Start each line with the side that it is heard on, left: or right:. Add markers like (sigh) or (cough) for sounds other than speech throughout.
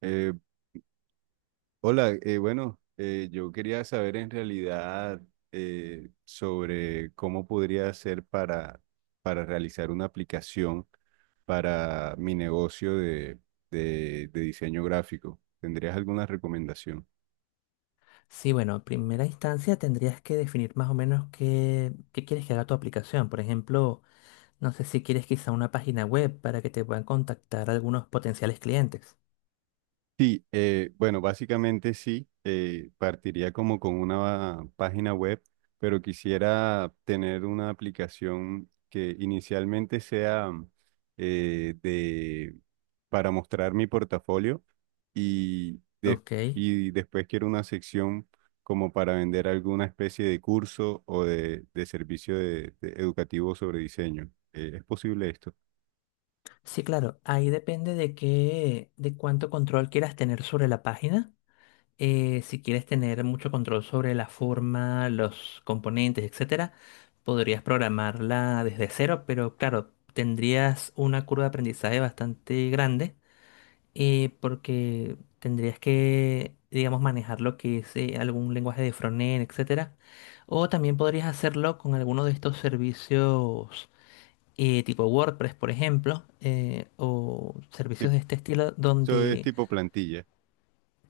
right: Eh, Hola, bueno, yo quería saber en realidad sobre cómo podría hacer para realizar una aplicación para mi negocio de diseño gráfico. ¿Tendrías alguna recomendación?
left: Sí, bueno, en primera instancia tendrías que definir más o menos qué quieres que haga tu aplicación. Por ejemplo, no sé si quieres quizá una página web para que te puedan contactar algunos potenciales clientes.
right: Sí, bueno, básicamente sí, partiría como con una página web, pero quisiera tener una aplicación que inicialmente sea eh, de, para mostrar mi portafolio y, des-
left: Ok.
right: y después quiero una sección como para vender alguna especie de curso o de servicio de educativo sobre diseño. ¿Es posible esto?
left: Sí, claro, ahí depende de qué, de cuánto control quieras tener sobre la página. Si quieres tener mucho control sobre la forma, los componentes, etcétera, podrías programarla desde cero, pero claro, tendrías una curva de aprendizaje bastante grande porque tendrías que, digamos, manejar lo que es algún lenguaje de frontend, etcétera. O también podrías hacerlo con alguno de estos servicios tipo WordPress, por ejemplo, o servicios
right: Tip-
left: de este estilo
right: Eso es
left: donde
right: tipo plantilla.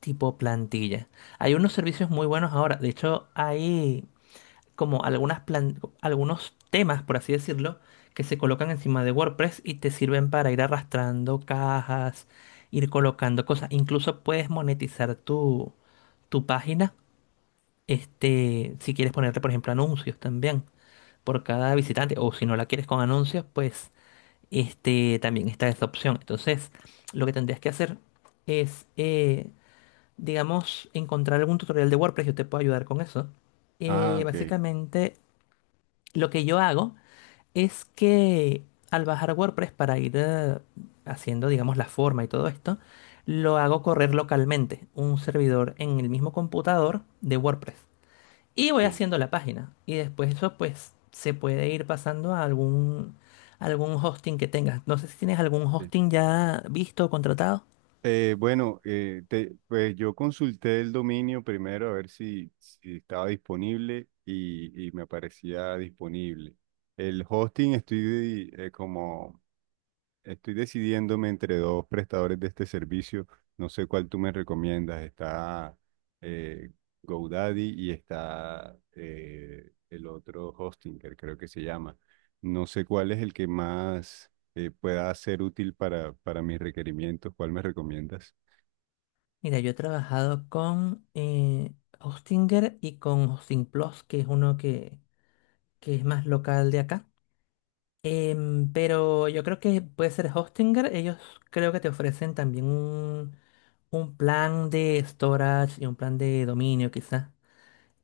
left: tipo plantilla. Hay unos servicios muy buenos ahora. De hecho, hay como algunos temas, por así decirlo, que se colocan encima de WordPress y te sirven para ir arrastrando cajas, ir colocando cosas. Incluso puedes monetizar tu página, este, si quieres ponerle, por ejemplo, anuncios también por cada visitante, o si no la quieres con anuncios, pues este, también está esa opción. Entonces, lo que tendrías que hacer es, digamos, encontrar algún tutorial de WordPress, yo te puedo ayudar con eso.
right: Ah, ok.
left: Básicamente lo que yo hago es que al bajar WordPress para ir haciendo, digamos, la forma y todo esto, lo hago correr localmente, un servidor en el mismo computador de WordPress. Y voy
right: Ok,
left: haciendo la página. Y después eso, pues, se puede ir pasando a algún hosting que tengas. No sé si tienes algún
right: ok.
left: hosting ya visto o contratado.
right: Bueno, pues yo consulté el dominio primero a ver si estaba disponible y me aparecía disponible. El hosting estoy como estoy decidiéndome entre dos prestadores de este servicio. No sé cuál tú me recomiendas. Está eh, GoDaddy y está el otro Hostinger, creo que se llama. No sé cuál es el que más pueda ser útil para mis requerimientos. ¿Cuál me recomiendas?
left: Mira, yo he trabajado con Hostinger y con Hosting Plus, que es uno que es más local de acá. Em, pero yo creo que puede ser Hostinger. Ellos creo que te ofrecen también un plan de storage y un plan de dominio, quizás.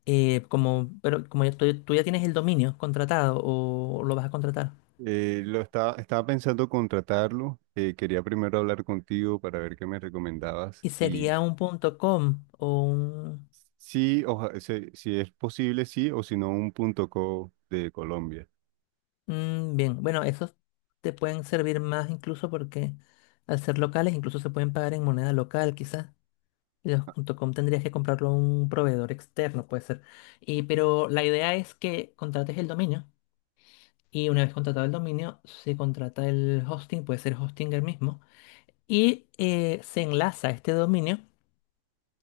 left: Como, pero tú, tú ya tienes el dominio contratado o lo vas a contratar.
right: Estaba pensando contratarlo. Quería primero hablar contigo para ver qué me recomendabas.
left: ¿Y
right: Y
left: sería un punto .com o un...?
right: sí, si es posible, sí, o si no, un punto co de Colombia.
left: Mm, bien, bueno, esos te pueden servir más incluso porque al ser locales incluso se pueden pagar en moneda local, quizás. Los punto .com tendrías que comprarlo a un proveedor externo, puede ser. Y, pero la idea es que contrates el dominio y una vez contratado el dominio se contrata el hosting, puede ser Hostinger mismo, y se enlaza este dominio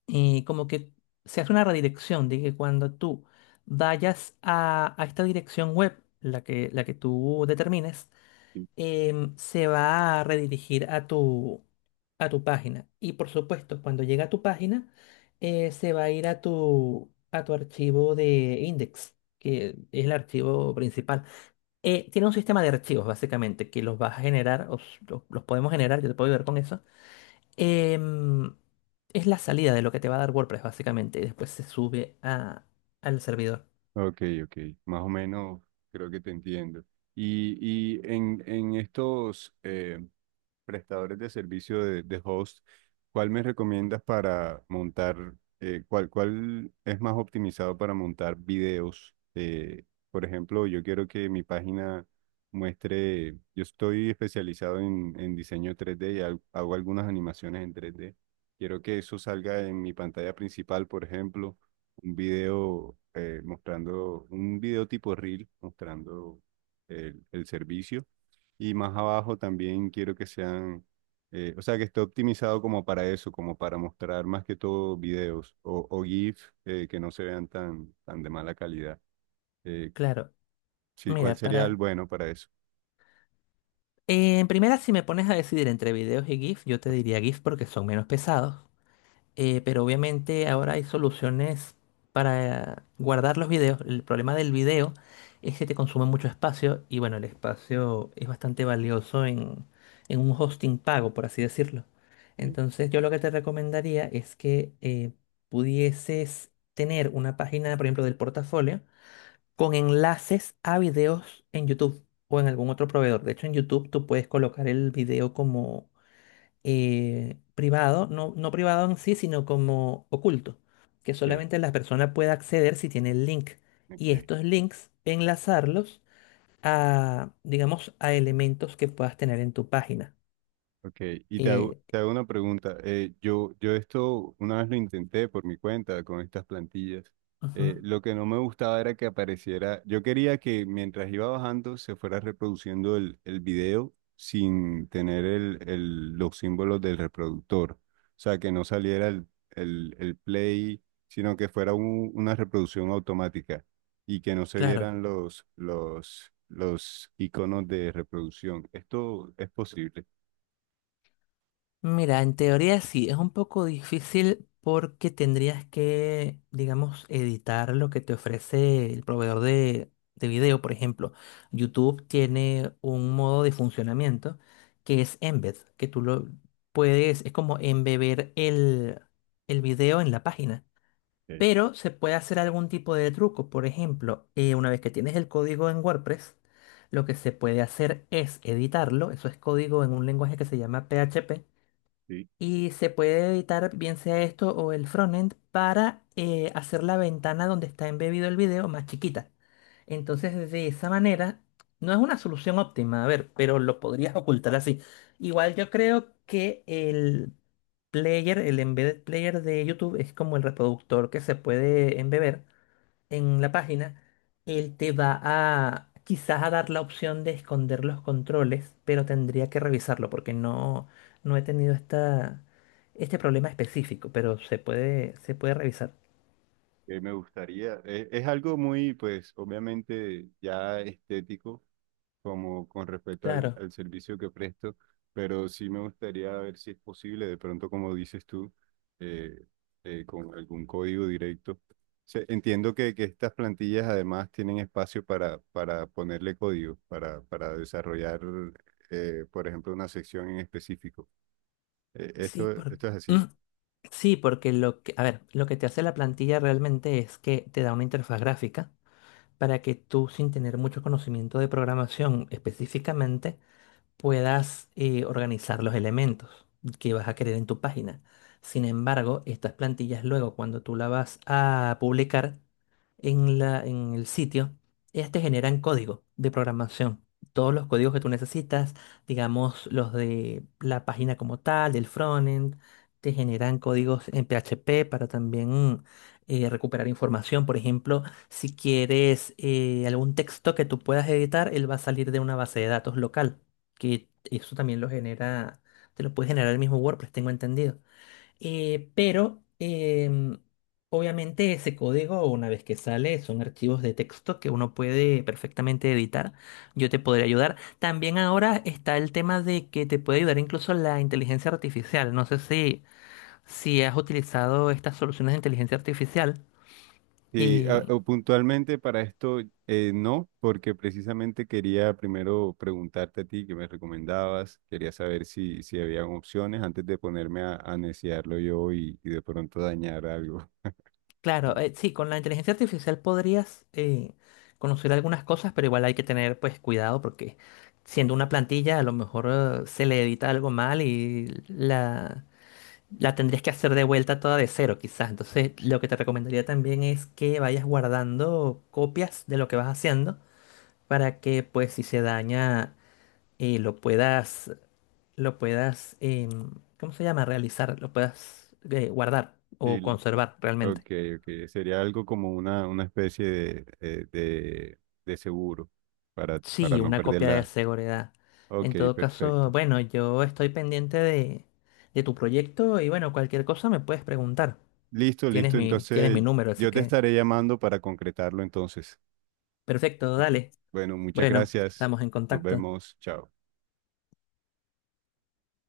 left: y como que se hace una redirección de que cuando tú vayas a esta dirección web, la que tú determines,
right: Sí.
left: em, se va a redirigir a a tu página. Y por supuesto, cuando llega a tu página, se va a ir a a tu archivo de index, que es el archivo principal. Tiene un sistema de archivos, básicamente, que los vas a generar, o s- lo- los, podemos generar, yo te puedo ayudar con eso. Em, es la salida de lo que te va a dar WordPress, básicamente, y después se sube al servidor.
right: Ok, ok. Más o menos creo que te entiendo. En estos prestadores de servicio de host, ¿cuál me recomiendas para montar, cuál es más optimizado para montar videos? Por ejemplo, yo quiero que mi página muestre, yo estoy especializado en diseño 3D hago algunas animaciones en 3D. Quiero que eso salga en mi pantalla principal, por ejemplo, un video mostrando, un video tipo reel mostrando el servicio. Y más abajo también quiero que sean, o sea, que esté optimizado como para eso, como para mostrar más que todo videos o GIF que no se vean tan de mala calidad. Eh,
left: Claro,
right: sí, ¿cuál
left: mira,
right: sería el
left: para
right: bueno para eso?
left: En primera, si me pones a decidir entre videos y GIF, yo te diría GIF porque son menos pesados. Pero obviamente ahora hay soluciones para guardar los videos. El problema del video es que te consume mucho espacio y bueno, el espacio es bastante valioso en un hosting pago, por así decirlo. Entonces yo lo que te recomendaría es que pudieses tener una página, por ejemplo, del portafolio con enlaces a videos en YouTube o en algún otro proveedor. De hecho, en YouTube tú puedes colocar el video como privado, no, no privado en sí, sino como oculto, que
right: Ok,
left: solamente la persona puede acceder si tiene el link. Y
right: ok.
left: estos links, enlazarlos a, digamos, a elementos que puedas tener en tu página.
right: Ok,
left: Eh,
right: te hago una pregunta. Yo esto una vez lo intenté por mi cuenta con estas plantillas.
left: ujú,
right: Lo que no me gustaba era que apareciera, yo quería que mientras iba bajando se fuera reproduciendo el video sin tener los símbolos del reproductor. O sea, que no saliera el play, sino que una reproducción automática y que no se
left: claro.
right: vieran los iconos de reproducción. ¿Esto es posible?
left: Mira, en teoría sí, es un poco difícil porque tendrías que, digamos, editar lo que te ofrece el proveedor de video. Por ejemplo, YouTube tiene un modo de funcionamiento que es embed, que tú lo puedes, es como embeber el video en la página. Pero se puede hacer algún tipo de truco. Por ejemplo, una vez que tienes el código en WordPress, lo que se puede hacer es editarlo. Eso es código en un lenguaje que se llama PHP
right: Sí,
left: y se puede editar bien sea esto o el frontend para hacer la ventana donde está embebido el video más chiquita. Entonces, de esa manera, no es una solución óptima, a ver, pero lo podrías ocultar así. Igual yo creo que el player, el embedded player de YouTube es como el reproductor que se puede embeber en la página, él te va a quizás a dar la opción de esconder los controles, pero tendría que revisarlo porque no he tenido este problema específico, pero se puede revisar.
right: que me gustaría, es algo muy, pues, obviamente ya estético, como con respecto
left: Claro,
right: al servicio que presto, pero sí me gustaría ver si es posible, de pronto, como dices tú, eh, con algún código directo. Entiendo que estas plantillas además tienen espacio para ponerle código, para desarrollar, por ejemplo, una sección en específico.
left: sí, por-
right: Esto es así.
left: Mm, sí, porque a ver, lo que te hace la plantilla realmente es que te da una interfaz gráfica para que tú, sin tener mucho conocimiento de programación específicamente, puedas organizar los elementos que vas a querer en tu página. Sin embargo, estas plantillas luego cuando tú las vas a publicar en en el sitio, ellas te generan código de programación. Todos los códigos que tú necesitas, digamos los de la página como tal, del frontend, te generan códigos en PHP para también recuperar información. Por ejemplo, si quieres algún texto que tú puedas editar, él va a salir de una base de datos local que eso también lo genera, te lo puede generar el mismo WordPress, tengo entendido. Pero obviamente ese código, una vez que sale, son archivos de texto que uno puede perfectamente editar. Yo te podría ayudar. También ahora está el tema de que te puede ayudar incluso la inteligencia artificial. No sé si has utilizado estas soluciones de inteligencia artificial.
right: Sí,
left: eh,
right: o puntualmente para esto no, porque precisamente quería primero preguntarte a ti que me recomendabas, quería saber si había opciones antes de ponerme a neciarlo yo y de pronto dañar algo.
left: Claro,
right: (laughs)
left: sí, con la inteligencia artificial podrías conocer algunas cosas, pero igual hay que tener pues cuidado porque siendo una plantilla a lo mejor se le edita algo mal y la tendrías que hacer de vuelta toda de cero quizás. Entonces lo que te recomendaría también es que vayas guardando copias de lo que vas haciendo para que pues si se daña eh, lo puedas, lo puedas, em, ¿cómo se llama? Realizar, lo puedas guardar o
right: Sí,
left: conservar
right: ok,
left: realmente.
right: ok, sería algo como una especie de seguro para
left: Sí,
right: no
left: una copia de
right: perderla.
left: seguridad. En
right: Ok,
left: todo caso,
right: perfecto.
left: bueno, yo estoy pendiente de tu proyecto y bueno, cualquier cosa me puedes preguntar.
right: Listo, listo,
left: Tienes mi
right: entonces
left: número, así
right: yo te
left: que
right: estaré llamando para concretarlo entonces.
left: perfecto,
right: Listo.
left: dale.
right: Bueno, muchas
left: Bueno,
right: gracias.
left: estamos en
right: Nos
left: contacto.
right: vemos. Chao.